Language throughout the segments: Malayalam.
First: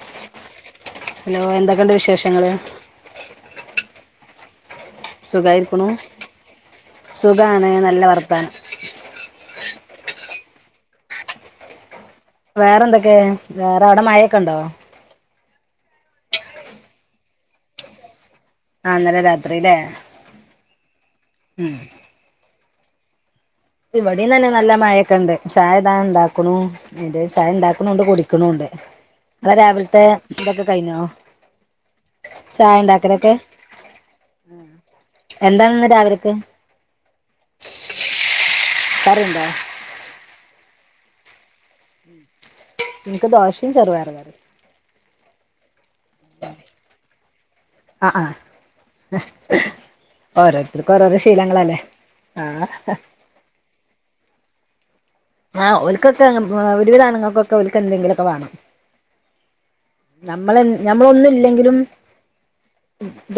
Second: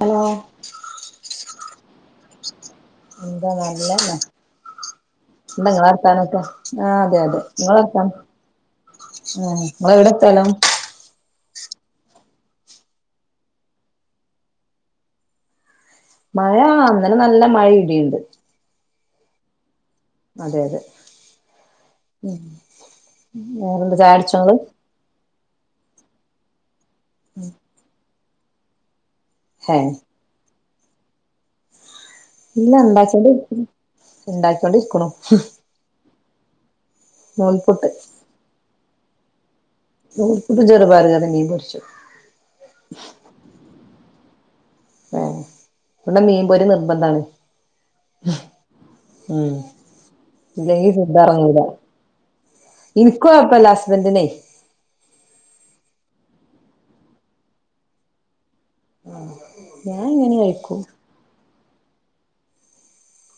ഹലോ ഹലോ എന്തൊക്കെണ്ട് വിശേഷങ്ങള് എന്താ നല്ലന്നെ എന്താ നിങ്ങളെ സുഖായിരിക്കണു വർത്താനൊക്കെ ആ അതെ അതെ സുഖാണ് നിങ്ങളെ നല്ല വർത്താനം ങ്ങള് വിടെ സ്ഥലം വേറെ എന്തൊക്കെ വേറെ അവിടെ മഴക്കെണ്ടോ മഴ ഇന്നല്ലേ നല്ല മഴ ഇടിണ്ട് ആ ഇന്നലെ രാത്രില്ലേ അതെയതെ ഇവിടേം നല്ല നല്ല മഴെക്ണ്ട് ചായദാ ണ്ടാക്കുണു ചായ ഇണ്ടാക്നുണ്ട് കുടി ക് നുണ്ട് അതാ ഏ രാവിൽത്തെ കയ്ഞോ ഇല്ല ഇണ്ടാക്യോണ്ട് ഇരിക്ണു ണ്ടാക്യോണ്ട് ഇരിക്ക്ണു ക്കെ [unintelligible] [unintelligible] ൻക്ക് ദോഷയും ചെറുപയറ് കറീം ഹേ മീൻ പൊരി നിർബന്ധാണ് ആ ആ ഹ് ഇല്ലെങ്കി ഓരോരുത്തർക്കും ഓരോരോ ഫുഡ്റങൂല ശീലങ്ങളല്ലേ ആ ൻക്കൊയപ്പല്ല ഹുസ്ബന്റീനേ ആ ഓൽക്കെക്കെ ഒര് വിദം ആണ്ങ്ങൾക്കൊക്കെ ഒൽക്ക് എന്തെങ്കിലുക്കെ വേണം ഞാൻ ഇങ്ങനെ നമ്മള് കഴിക്കും ഞമ്മളൊന്നും ഇല്ലെങ്കിലും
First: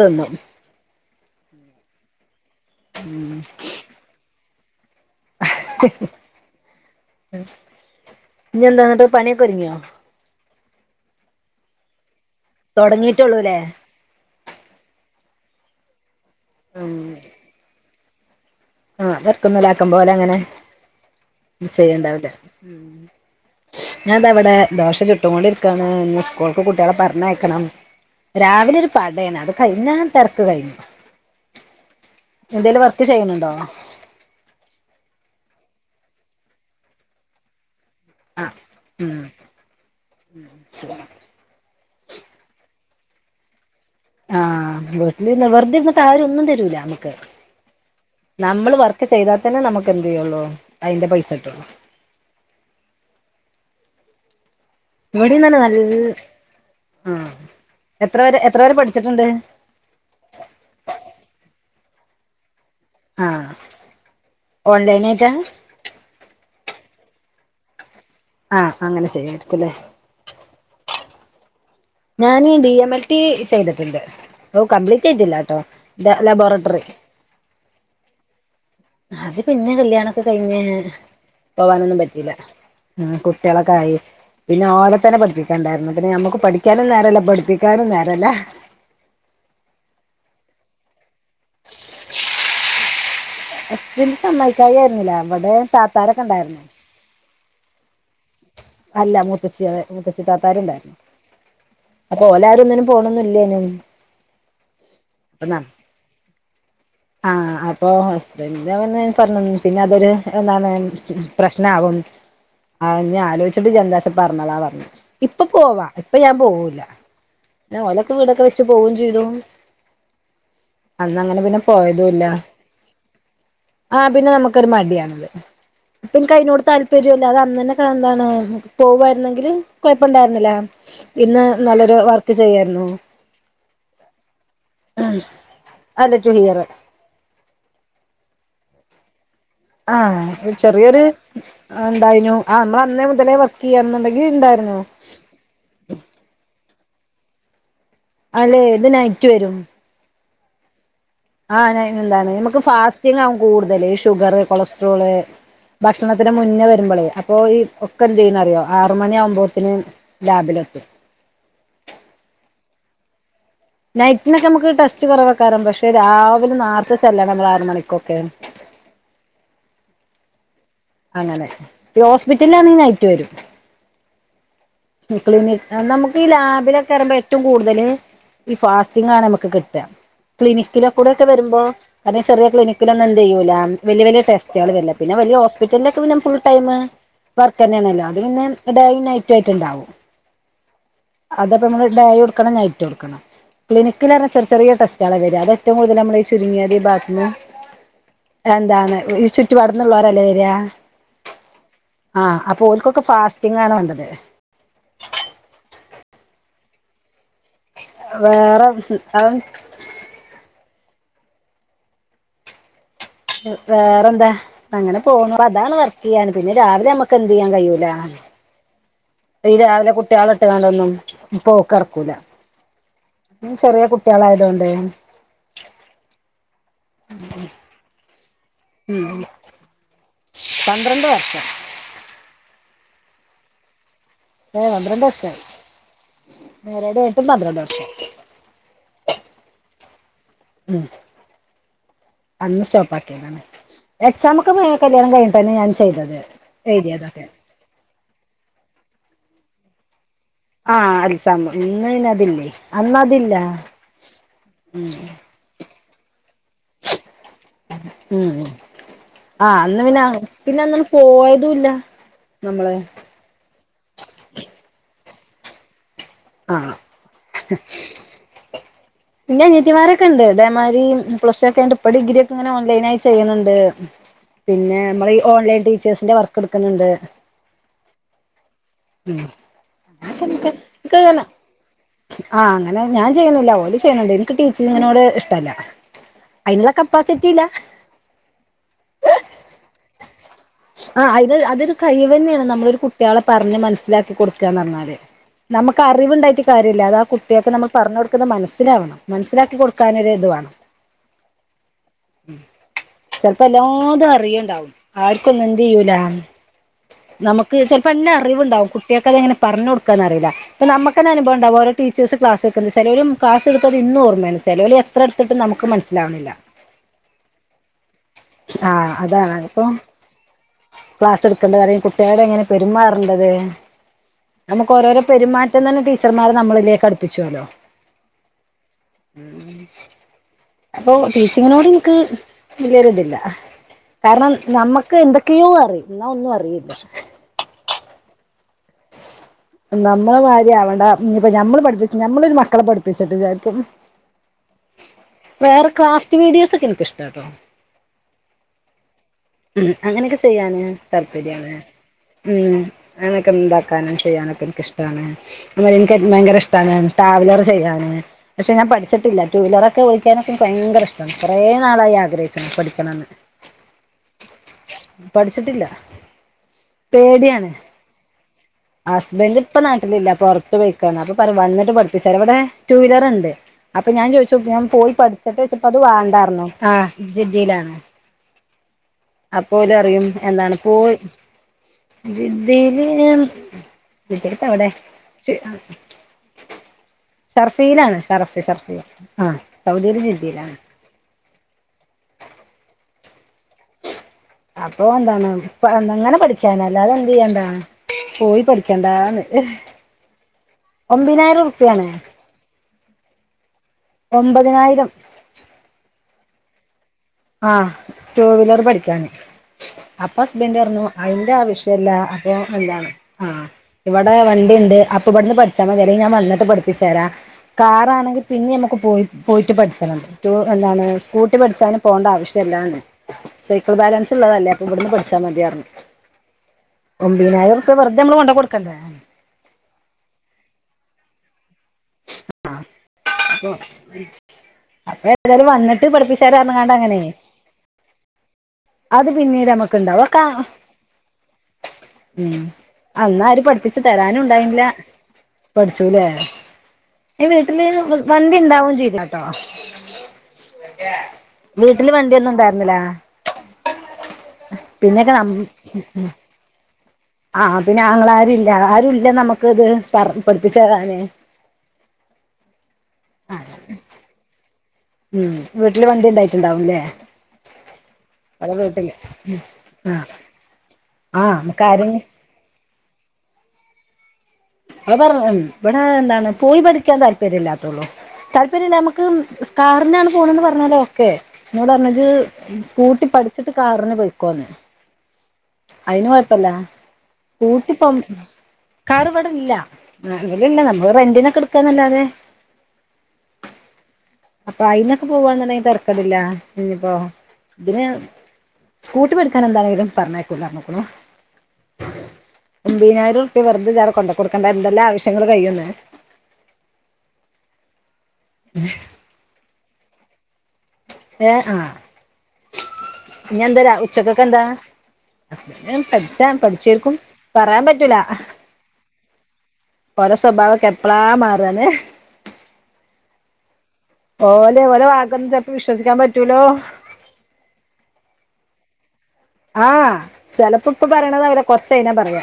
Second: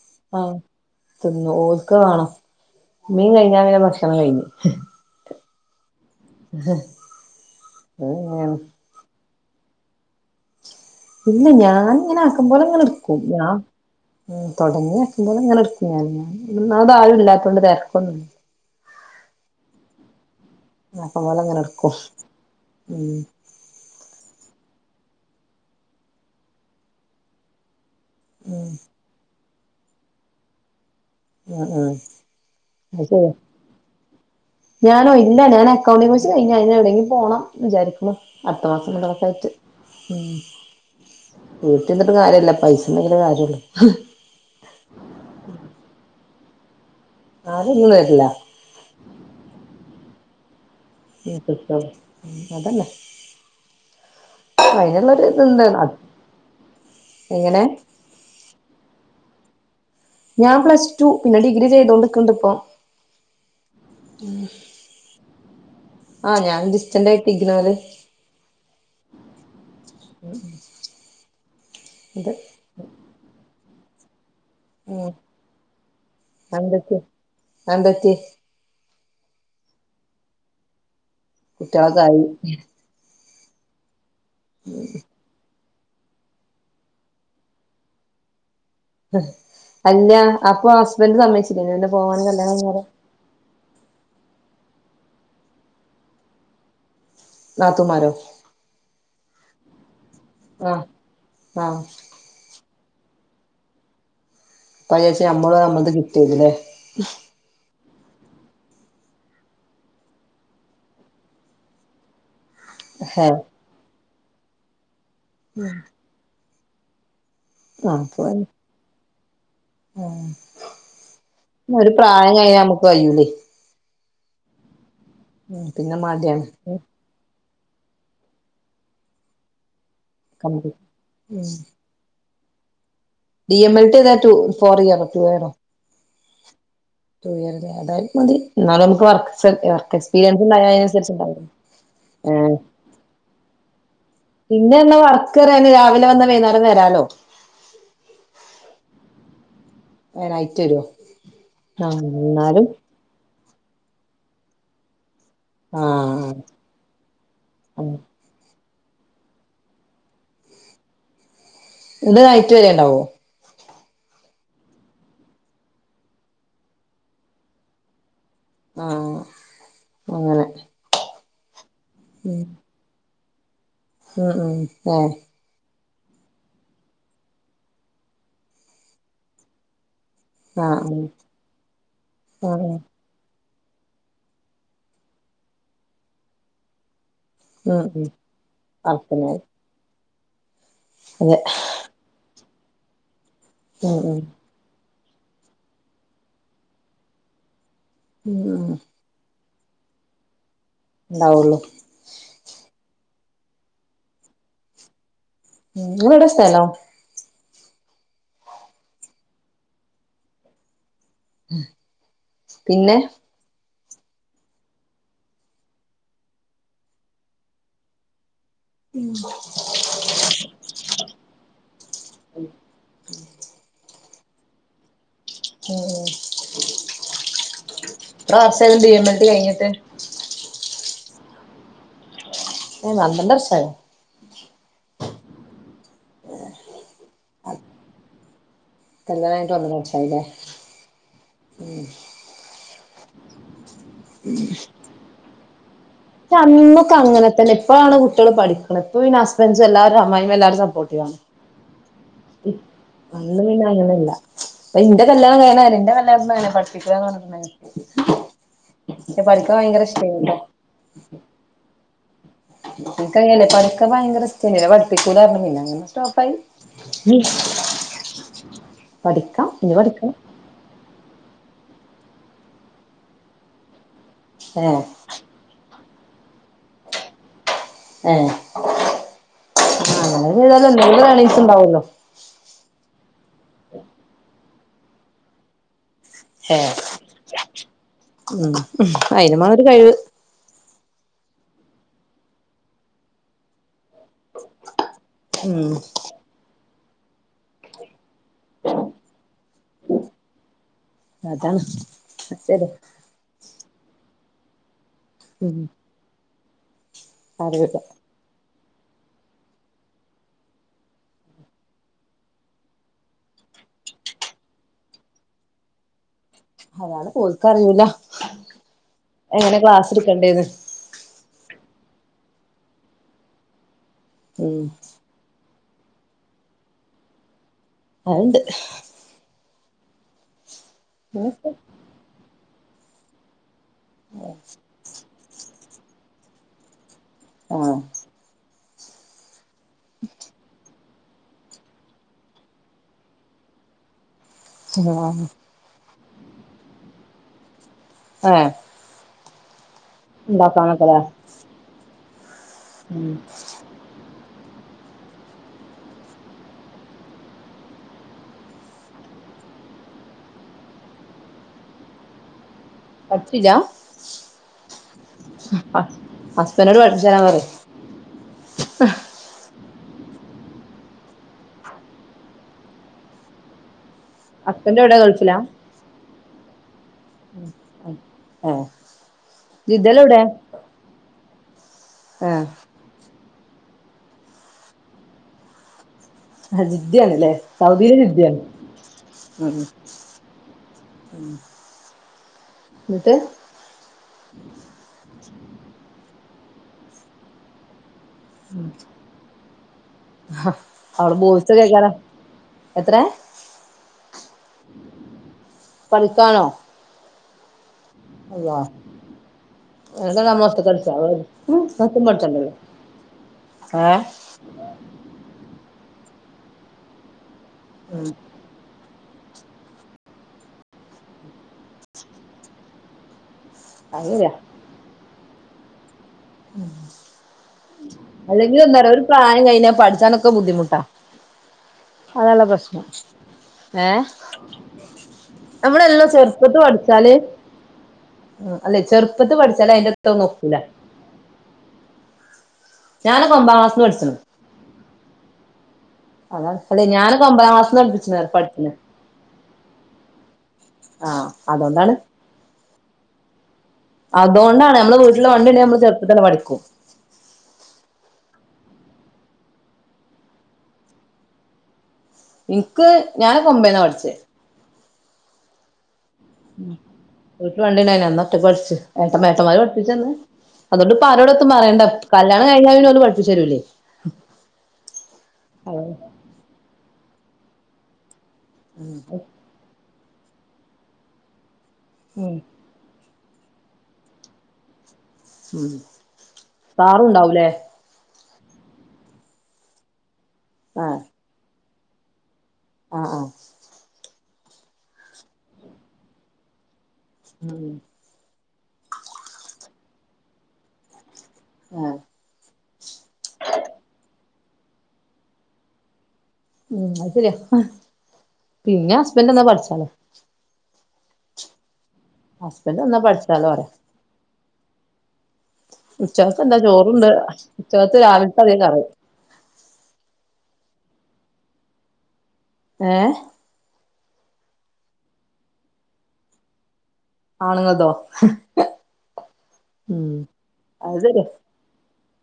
തിന്നും ആ തിന്നു ഓൽക്ക് വേണം മീൻ കഴിഞ്ഞാ പിന്നെ ഭക്ഷണം കഴി അങ്ങനെയാണ് ഇനി എന്താണ് പണി ഒരുങ്യോ ഇല്ല ഞാന്ങ്ങനേ ക്കമ്പോലെങ്ങനെ ഇട്ക്കും ഞാ തൊടങ്ങിട്ടൊള്ളൂല്ലേ തൊടങ്യോ [unintelligible] എന്നാ [unintelligible] മ് ആ [unintelligible] പോലെ അങ്ങനെ അക്കമ്പോലെങ്ങനെ ഇട്ക്കും ചെയ്യണ്ടാവില്ലേ മ് ഞാൻതാവിടെ ദോഷ ചുട്ട് കോണ്ടിരിക്കാണ് ന്ന് സ്കൂൾക്ക് കുട്ട്യളെ പറഞ്ഞയക്കണം ഉം രാവിലെ ഒരു പടാ തന്നെ - [inaudible] കയ്ഞാ തെരക്ക് കഴിഞ്ഞ് ഉം ഉം എന്തേലും വർക്ക് ചെയ്യണണ്ടോ ഞാനൊ ഇല്ല ഞാൻ അക്കൗണ്ടിങ്സ് കഴിഞ്ഞ് അതിന എവിടെങ്കും പോണം ന്ന് വിചാരിക്കു ആഹ് അടുത്ത മാസം ഉം നോക്കായിട്ട് വീട്ടിന്ന്ട്ട് കാര്യല്ല പൈസ ണ്ടെങ്കിലെ കാര്യള്ള് ആ വീട്ടിൽ നിവർധിരന്നിട്ട് ആരും തരൂ ല്ല ആരും ഒന്നും തരില്ല [inaudible] നമ്മൾ വർക്ക് ചെയ്താൽ തന്നെ നമുക്ക് അല്ലോ [unintelligible] ഉ കിട്ടുള്ളൂ അത്ന്നേ ഇവിടെന്നാണ് നല്ല ആ എങ്ങനെ എത്ര പേര് എത്ര വേറെ പഠിച്ചിട്ടുണ്ട് ഞാൻ പ്ലസ് ടു പിന്നെ ഡിഗ്രി ചെയ്ത കൊണ്ട്ക്കണ്ട്പ്പോ ആ ഓൺലൈനായിട്ട ക്കുന്നൊരു ആഹ അങ്ങനെ ചെയ്യാരിക്കുല്ലേ ഇത് ഞാന് ഡി എം എൽ ടി ചെയ്തിട്ട് ഡിണ്ട് ഓ കംപ്ലീറ്റ് ഉം ചെയതില്ലാട്ടോ ലബോറട്ടറി അതെന്തു പറ്റി അത് പിന്നെ കല്യാണക്കെ കഴിഞ്ഞ പോവാനൊന്നും കുട്ടികളൊക്കെ ആയി പറ്റിയില്ല കുട്ടിള്ഒക്കെയായി പിന്നെ ഓലെ തന്നെ പഠിപ്പ ണ്ടായിരുന്നു പിന്നെ നഞമ്മുക്ക് പഠിക്കാനും നേരല്ല പഠിപ്പിക്കാനും നേരല്ല അല്ല അപ്പൊ ഹസ്ബൻഡ് സമ്മയച്ചി പോവാൻ കല്യാണം കഴിഞ്ഞാരെ ഹസ്ബൻഡ് സമ്മായിക്കായി ആയിരുന്നില്ല ഇവിടെ താത്താരൊക്കെ ഉണ്ടായിരുന്ന നാത്തുംമാരോ അല്ല മൂത്തച്ചിയാള് ആഹ് ത്തച്ചിത്താത്താരുണ്ടായിരുന്നു ആഹ് അപ്പൊ ഓലാവരും ഒന്നിനും പോണന്നില്ലേനും അപ്പ ചേച്ചി നമ്മള് നമ്മത് കിട്ടുവേക്കും ലെ ആഹ് അത് അപ്പൊ ഹസ്ബൻന്റ് വന്ന് പറഞ്ഞ് പിന്നെ അതൊരു എന്താണ് പ്രശ്നാവും ആഹ് ഞ്ഞ് ഹേ ആലോചിച്ചിട്ട് ഇജ്ജ് എന്താ പറഞ്ഞളാ പറഞ്ഞു ഇപ്പൊ പോവാ ഇപ്പ ഞാൻ പോക ഇല്ല ആഹ് ഓലക്കെ അപ്പൊ വീടൊക്കെ വെച്ച് പോവും ചെയ്തു ആഹ് അന്നങ്ങനെ പിന്നെ ഒരു പ്രായം കഴിഞ്ഞാ നമുക്ക് കയ്യൂല്ലേയ് ആ പിന്നെ നമുക്ക് ഒരു മടിയാണ് പ്പിൻക്കയ്നോട് മടിയാണ് താല്പര്യുല്ല അത അന്നെന്നൊക്കെ എന്താണ് പോവായിരുന്നെങ്കില് കൊഴപ്പണ്ടായിരുന്നില്ലാ ഇന്ന് നല്ലൊരു വർക്ക് ക്ക് ചെയ്യായിരുന്നു ഡി എം എൽ ടി ഒക്കെ ഫോർ ഇയറോ ടു ഇയറോ അല്ല ടു ഹിയർ ടു ഇയർ ലേ അതായാലും മതി എന്നാലും നമുക്ക് വർക്ക് വർക്ക് എക്സ്പീരിയൻസ് ആഹ് ഉണ്ടായ ചെറിയൊരു അതിനനുസരിച്ച് ഉണ്ടാവും ണ്ടായിനു ആ ഏഹ് നമ്മള് അന്നേ മുതലേ വർക്ക് ചെയ്യാന്നുണ്ടെങ്കി ഇണ്ടായിരുന്നു പിന്നെ എന്നാ വർക്ക്റിയാന് രാവിലെ വന്ന വൈന്നേരം വരാലോ അല്ലെ ഇത് നൈറ്റ്‌ വരും ഏ നൈറ്റ്‌ വരോ? ആ ഞ ആഹ് അയ്‌നെന്താണ് നമ്മക്ക് എന്നാലും ഫാസ്റ്റിങ്ങാവും കൂടുതല് ഷുഗറ് കൊളസ്ട്രോള് ആഹ് ഭക്ഷണത്തിന് മുന്നേ വരുമ്പളേ അപ്പൊ ഈ ആഹ് ഒക്കെ എന്ത് ചെയ്യുന്നറിയോ ആറ് മണി ആവുമ്പോത്തിന് ലാബിലെത്തും ഇത് നൈറ്റ് വരെ ഇണ്ടാവോ? നൈറ്റിനൊക്കെ നമുക്ക് ടെസ്റ്റ് കുറവേക്കാരം പക്ഷെ രാവിലെ നാർത്തെ ചെല്ലണം നമ്മളാറ് മണിക്കൊക്കെ ആഹ് അങ്ങനെ അങ്ങനെ ഈ ഹോസ്പിറ്റല്ലാണെങ്കി നൈറ്റ് വരും ആഹ് ആഹ് ഇ ക്ലിനി നമുക്ക് ഈ ലാബിലൊക്കെയറുമ്പോ ഏറ്റവും കൂടുതല് ഈ ഫാസ്റ്റിങ്ങാണ് നമുക്ക് കിട്ട ആഹ് ഉം ക്ലിനിക്കിലക്കൂടെ ഒക്കെ വരുമ്പോ അതെ ചെറിയ ആഹ് ആഹ് ക്ലിനിക്കിലൊന്നും എന്തെയ്യൂല വല്യ വല്യ ടെസ്റ്റുകൾ വരില്ല പിന്നെ വല്യ ഹോസ്പിറ്റലിലൊക്കെ പിന്നെ ഫുൾ ടൈമ് വർക്ക് ഉം തന്നേണല്ലോ ഉം അത് പിന്നെ ഡെയും വർക്കിന് നൈറ്റും ആയി അൗ അതെ അതപ്പ നമ്മ ഡേയും എടുക്കണം നൈറ്റും ഇട്ക്കണം ഉം ക്ലിനിക്കിൽ ഉം ഏറെ ചെറിയചെറിയ ടെസ്റ്റ്‌ [unintelligible] അതെറ്റവും കൂടുതല് നമ്മളി ചുരുങ്ങിയതി ബാഗത്ത്ന്ന് ഉം ഉം അയെന്താണ് ഈ ചു ചുറ്റു പാട്ന്ന്ള്ളോരലേ വെരുവാ? ഉണ്ടാവുള്ളൂ ആ ഓൾക്കൊക്ക ഫാസ്റ്റിംങ് ആണ് വേണ്ടത്. ഉം നിങ്ങളെവിട സ്ഥലോ? വേറെ [unintelligible] പിന്നെ? വേറെന്താ അങ്ങനെ പോന്നു അതാണ് വർക്ക് ചെയ്യാഞ്ഞത് പിന്നെ രാവിലെ നമ്മക്ക് എന്ത്‌ ചെയ്യാൻ കഴിയൂലാ? ഈ രാവിലെ കുട്ടികള ഇട്ട്കണ്ടൊന്നും പോക്ക്‌ നടക്കൂല ചെറിയ കുട്ട് കുട്ടികളായതുകൊണ്ടെ [inaudible] ത്രാസ എന്ത് ചെയുന്നു ഡി എം ൽ റ്റി കഴിഞ്ഞിട്ട്? പന്ത്രണ്ട് വർഷം. ഏ പന്ത്രണ്ടർഷായോ? ഏ പന്ത്രണ്ടർഷായോ മെരേജ് കഴിഞ്ഞിട്ടും പന്ത്രണ്ട് വർഷം. കല്യാണയിട്ട് ഒന്നരവർഷായില്ലേ? ഉം [unintelligible] പക്കയാണെന്ന് എക്സാംമക്കെ [unintelligible] കല്യാണം കഴിണ്ട് പനിയായി പക്ഷെ അന്നൊക്കെ അങ്ങനെതന്നെ ഇപ്പഴാണ് കുട്ടികള് പഠിക്കണേ ഇപ്പ പിന്നെ ഹസ്‌ബെന്റ്സു എല്ലാര്ടേം അമ്മായിഅമ്മ എല്ലാരും ആ സപ്പോട്ടീവാണ് എക്സാം ഇന്ന് പിന്നെ അതില്ലേ അതില്ല അന്ന് പിന്നെ അങ്ങനല്ല ഇന്റെ കല്യാണം കഴിയണവരെ ഇന്റെ- ഉം [unintelligible] അങ്ങനെ പോയതുല്ല. നമ്മള് കൈയല്ലേ പടക്ക [unintelligible] പട നിക്കൂലറ്ഞ്ഞ് പിന്നങ്ങനെ സ്റ്റോപ്പ്‌ ആ പിന്നെ പഠിക്കാം ഇനി പഠിക്കണം അനിയത്തിമാരൊക്കെണ്ട് ഇതേമാരി പ്രശ്നം ഒക്കെ ആയോണ്ട് ഇപ്പ ഡിഗ്രിയൊക്കെ ഇങ്ങനെ ഓൺലൈനായി ചെയ്യ്ന്ന്ണ്ട്. പിന്നെ ഏഹ് നമ്മള് ഈ ഓൺലൈൻ ഡി ച്ചേസിന്റെ വർക്ക് എടുക്കുന്നുണ്ട് ഏ ആ അങ്ങനെ ചെയ്താലും എന്തെകിലും എനിക്കങ്ങനെ ഏർണിങ്സ് ഉണ്ടാവല്ലോ. ആഹ് അങ്ങനെ ഞാൻ ചെയ്യിന്നില്ല ഓല് ചെയ്യുന്ന്ണ്ട് എനിക്ക് ടീ ഇങ്ങനോട് ഇഷ്ടല്ല അതിനുള്ള കപ്പാസിറ്റി ഇല്ല ഇല്ലേ അയിനും വേണം ഒര് കഴിവ് ആ അത് അതൊരു കഴിവ് തന്നെയാണ് നമ്മളൊരു കുട്ടികളെ പറഞ്ഞ് മനസ്സിലാക്ക- കൊടുക്കാന്നു പറഞ്ഞാലേ ഉം നമുക്ക് അറിവ് ഉണ്ടായിട്ട് കാര്യം ഇല്ല ഇല്ല അത് ആ കുട്ടികൾക്ക് നമ്മള് പറഞ്ഞ് കൊടു - മനസ്സിലാവണം മനസിലാക്കി കൊടുക്കൻ ഒരു ഇതു വേണം അതാണ് ശരി ചെലപ്പോ എല്ലാതും അറിയ- ഉഉണ്ടാവും ആ ഉം എന്ത്‌ ചെയൂല നമുക്ക് അറിയൂല ചെലപ്പോ എല്ലാം അറിവുണ്ടാവും കുട്ടികൾക്ക്‌ അങ്ങനെ പറഞ്ഞ കൊടുക്കാൻ അറിയില്ല നമുക്ക്‌ തന്നെ അനുഭവം ഉണ്ടാവും ഓരോ ടീച്ചേർസ് ക്ലാസ്സ്‌ എടുക്കുന്നത് ചെലൊരു ക്ലാസ്സ്‌ എടുത്തത് ഇന്നും ഓർയ ഉണ്ട് ചെലര് എത്ര എടുത്തിട്ടും നമുക്ക് മനസിലാവണില്ല അതാണ് ഓൾക്ക് അറിയൂല്ല ആഹ് അതാണ് എങ്ങനെ ഇപ്പൊ ക്ലാസ്ടുക്കണ്ടേ ക്ലാസ് എടുക്കേണ്ടത് അറിയാം കു - അന്നേരം എങ്ങനെ പെരുമാറേണ്ടത് ഉം നമുക്ക് ഓരോരോ പെരുമാറ്റം മാറ്റം തന്നെ ടീച്ചർമാരെ നമ്മളിലേക്ക് അടുപ്പിച്ചുവല്ലോ അതുണ്ട് അപ്പൊ ടീച്ചിങ്ങിനോട് എനിക്ക് ഇല്ല ഒരത് ഇല്ല കാരണം നമ്മക് യ്യോഅറിം ഇന്ന ഒന്നും അറിയില്ല ആഹ് നമ്മള് മാതിരിയാവണം ഇഞ്പ്പൊ ഞമ്മള് പഠിപ്പിക്കും ഞമ്മളൊരു മക്കളെ പഠിപ്പിച്ചിട്ട് ചാര്ക്കും ആഹ് വേറെ ക്രാഫ്റ്റ് മ വീഡിയോസ് ഒക്കെ എനിക്ക് ഇഷ്ട കേട്ടോ ആ ഉ അങ്ങനെയൊക്കെ ചെയ്യാന് താല്പര്യാണ് ഉം ഉം അനക്കെന്താ ചെയ്യാനൊക്കെ എനിക്ക് ഇഷ്ടമാണ് അ എനിക്ക് ഭയങ്കര ഇഷ്ടമാണ് ട്രാവലർ ചെയ്യാന് പക്ഷെഞാൻ പഠിച്ചിട്ടില്ല ടു വീലറ ഒക്കെ ഭയങ്കര ഇഷ്ടാണ് കുറേ നാളായി ആഗ്രഹിച്ച പഠിച്ചില്ല പഠിച്ചിട്ടില്ല ഹസ്ബൻഡോട് പഠിപ്പിച്ചുതരാ പറയ് പേടിയാണ് ഹസ്ബൻഡ് ഇപ്പൊ നാട്ടിലില്ല പുറത്തു പോയിക്കാണ് അപ്പൊ വന്നിട്ട് പഠിപ്പിച്ചാർ ഇവിടെ ടു വീലർുണ്ട് ആപ്പ് അപ്പൊ ഞാൻ ചോയിച്ചു ഞാൻ ഹസ്ബൻഡ് പോയി എവിടെ ഗൾഫിലാ പഠിക്കട്ടെ വെച്ചപ്പോ അത് വേണ്ടാറഞ്ഞു ആ ജിയിലാണ് ആ അപ്പോലും അറിയും എന്താണ് പോയി ആഹ് ജിദിയില് വിജത്ത് അവിടെ ജിദ്ദയാണ്ല്ലേ സൗദിയിലെ ഷർഫിയിലാണ് ജിദ്ദയാണ് ഷർഫി ഷർഫി ആ ഉം സൗദി ജില്ലയിലാണ് എന്നട്ട് അപ്പ എന്താണ് ഇപ്പ എങ്ങനെ പഠിക്ക ക്കാൻ അല്ലാതെ എന്ത് ചെയ്യണ്ടാ പോയി പഠിക്കണ്ടന്ന് അവിടെ ഒമ്പതിനായിരം ബോയ്സ് റുപ്യാണ് കേക്കാരം എത്രേ ഒമ്പതിനായിരം പഠിക്കാനോ ആ ടു അള്ളാ വീലർ പഠിക്കാന് അപ്പ അതൊക്കെ നമ്മളെ ഹസ്ബൻഡ ഒറ്റക്ക് പറഞ്ഞു പഠിച്ചാ മതി അതിന്റെ ആവശ്യല്ല ഇങ്ങക്കും അപ്പൊ പഠിച്ചണ്ടല്ലോ എന്താണ് ആ ഏഹ് ഇവിടെ വണ്ടിണ്ട് അപ്പ ഇവിടുന്ന് പഠിച്ച [unintelligible] ഞാൻ വന്നട്ട് പഠിപ്പിച്ച തരാ കാറാണെങ്കിൽ പിന്നെ നമുക്ക് പോയി പോയിട്ട് പഠിച്ചാനുണ്ട് എന്താണ് സ്കൂട്ടി പഠിച്ചാലും പോകണ്ട ആവശ്യല്ലാന്ന് സൈക്കിൾ അത് ബാലൻസ് ശരിയാ ഉള്ളതല്ല അപ്പ ഇവിടുന്ന് പഠു [unintelligible] മതി പറഞ്ഞു കൊണ്ട അല്ലെങ്കിൽ കൊടുക്കണ്ടേ എന്താറ ഒരു പ്രായം കഴിഞ്ഞാ പഠിച്ചാനൊക്കെ ബുദ്ധിമുട്ടാ അതല്ല പ്രശ്നം ഏ അപ്പൊ ഏതായാലും വന്നിട്ട് പഠിപ്പിച്ചാര പറഞ്ഞിട്ട് അങ്ങനെ പഠിച്ചാല് അല്ലെ അത് ചെറുപ്പത്ത് പിന്നീട് പഠിച്ചാല നമ്മുക്ക് അയിന്റെ ഇണ്ടാവും അത്ര ഒക്കെ എത്തൂല ഉം അന്നര് പഠിപ്പിച്ചു ക്ലാസ്ന്ന് പഠിച്ച്ണ് തരാനും ഉണ്ടായില്ല പടി പഠിച്ചൂല്ലേ അതാണ് അല്ലെ ഞാനൊക്കെ ഒമ്പതാം വീട്ടില് ക്ലാസ്ന്ന് പഠിപ്പിച്ച്ണ് വണ്ടി പഠിച്ച്ണ് ഉണ്ടാവും ചെയുന്നട്ടോ ആഹ് വീട്ടില് അതോണ്ടാണ് വണ്ടിന്നും ഇണ്ടായിരുന്നില്ല അതോണ്ടാണ് നമ്മള് ന വീട്ടില്ള്ള വണ്ടിണ്ടയ നമ്മൾ ചെർപ്പത്തെന്നെ പഠിക്കു ആഹ് പിന്നെ ആങ്ങളാര്ല്ല ആരുല്ല നമ്മക്ക്ത് പറ പഠിപ്പിച്ചരാന് ഈ ക്ക് ഞാൻ ഓമ്പേന്നാ പഠിച്ചേ ഉം വീട്ടില് വണ്ടി ണ്ടായി ഉം വണ്ടിണ്ടായ്ഞ് അന്ന് ഒറ്റക് ഓലെ പഠിച് വീട്ടില് ഏട്ടമ്മ ഏട്ടന്മാര് ആഹ് പഠിപ്പിച്ചന്ന് അതുകൊണ്ട് പ്പ ആഹ് ആരോടൊത്തും നമുക്ക് പറയേണ്ട ആരും കല്യാണ കഴിഞ്ഞാല് പിന്നെഓല് പഠിപ്പിച്ചരൂലെ അ പറഞ്ഞതൻ ഇവിടെ എന്താണ് പോയി പഠി ക്കാൻ താല്പര്യംല്ലാത്തതൊള്ളൂ താല്പര്യം നമുക്കും സ് കാറിനാണ് പോണെന്ന് പറഞ്ഞാൽ ഓക്കെ എന്നോട് പറഞ്ഞത് ഉം സ്കൂട്ടി പഠി ച്ചിട്ട് കാറിന് പോയിക്കോന്ന് ഉം അയിന് കൊഴപ്പല്ല സ്റ്റാറുണ്ടാവൂലേ സ്കൂട്ടി പം കാറ് ഇവിടല്ല [unintelligible] ഇല്ല നമ്മള് റെൻറ്റിനൊക്കെ എടുക് ക്കന്നല്ലാതെ ആ ആ അപ്പൊ അയിന്നൊക്കെ പോവാന്നുണ്ടെങ്കി തരക്കേടില്ല ഇനിയിപ്പോ ഉം ഇതിന് സ്കൂട്ടി പഠിക്കാൻ എന്തായാലും പറഞ്ഞേക്കൂല്ല അർഞ്ഞുകുണു. ആഹ് ഒമ്പയിനായിരം ർപ്പിയ വെർതെ ജ്ജ് ആടെ കൊണ്ട കൊടുക്കെണ്ടാ യെന്തെല്ലാ ആവശ്യങ്ങൾ കഴിയുന്നേ ഉം അഹ് ശരിയാ പിന്നെ ഹസ്ബന്ഡ് ന്നാ പഠിച്ചാലൊ ഏ ആ ഹസ്ബൻഡ് വന്നാ ഇനി പഠിച്ചാലോ പറയാ എന്തരാ ഉച്ചക്കക്കെന്താ? ഞാൻ പഠിച്ചാൽ ഉച്ചകക്ക് എന്താ പഠിച്ചേക്കും ചോറുണ്ട് പറയാൻ പറ്റൂല ഉച്ചകത്ത് രാവിലത്തെ അതേ കറി ഓരോ സ്വഭാവംക്ക പ്പളാ മാറാന്നെ ഏഹ് ഓലെ ഓല വാക്കൊന്നും ചെൽപ്പോ വിശ്വസിക്കാൻ പറ്റൂലോ ആണുങ്ങൾതോ ആ ഉം ചെലപ്പോ പ്പം അത് ശരിയാ പറയണതാവുല കൊർച്ചഴിഞ്ഞാ പറിയ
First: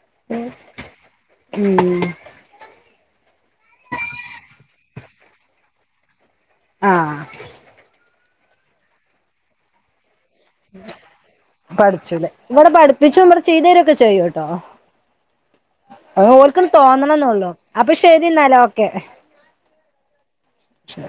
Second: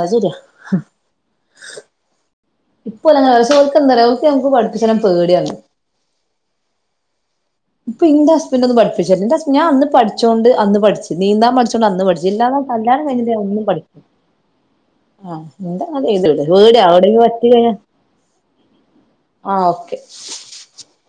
അത് ശരിയാ ഉം ഇപ്പോ [unintelligible] [unintelligible] അച്ഛനും പേടിയാണ് ആ ഇപ്പ എന്റെ ഹസ്ബൻറ് ഒന്ന് പഠിപ്പിച്ചില്ല. എൻ്റെ ഹസ് ഞാനന്ന് പഠി പഠിച്ചോണ്ട് അന്ന് പഠിച്ചു. നീന്താൻ പഠിച്ചോണ്ട് അന്ന് പഠിച്ചു പഠിച്ചൂലേ ഇല്ലാ ഇവിടെ കല്യണം പഠിപ്പിച്ചും കഴിഞ്ഞിട്ടു ഞാൻ ഇവിടെ ഒന്നും ചെയ്തരൊക്കെ പഠിച്ചില്ല ചെയ്യൂട്ടോ ആ എന്താ അ അത് ഓൽക്കണ് വീണ് എന്തെങ്കിലും തോന്നണന്നൊള്ളു പറ്റികഴിഞ്ഞാ അപ്പൊ ശരി എന്നാല് ഓക്കെ ആ ഓക്കെ ശരി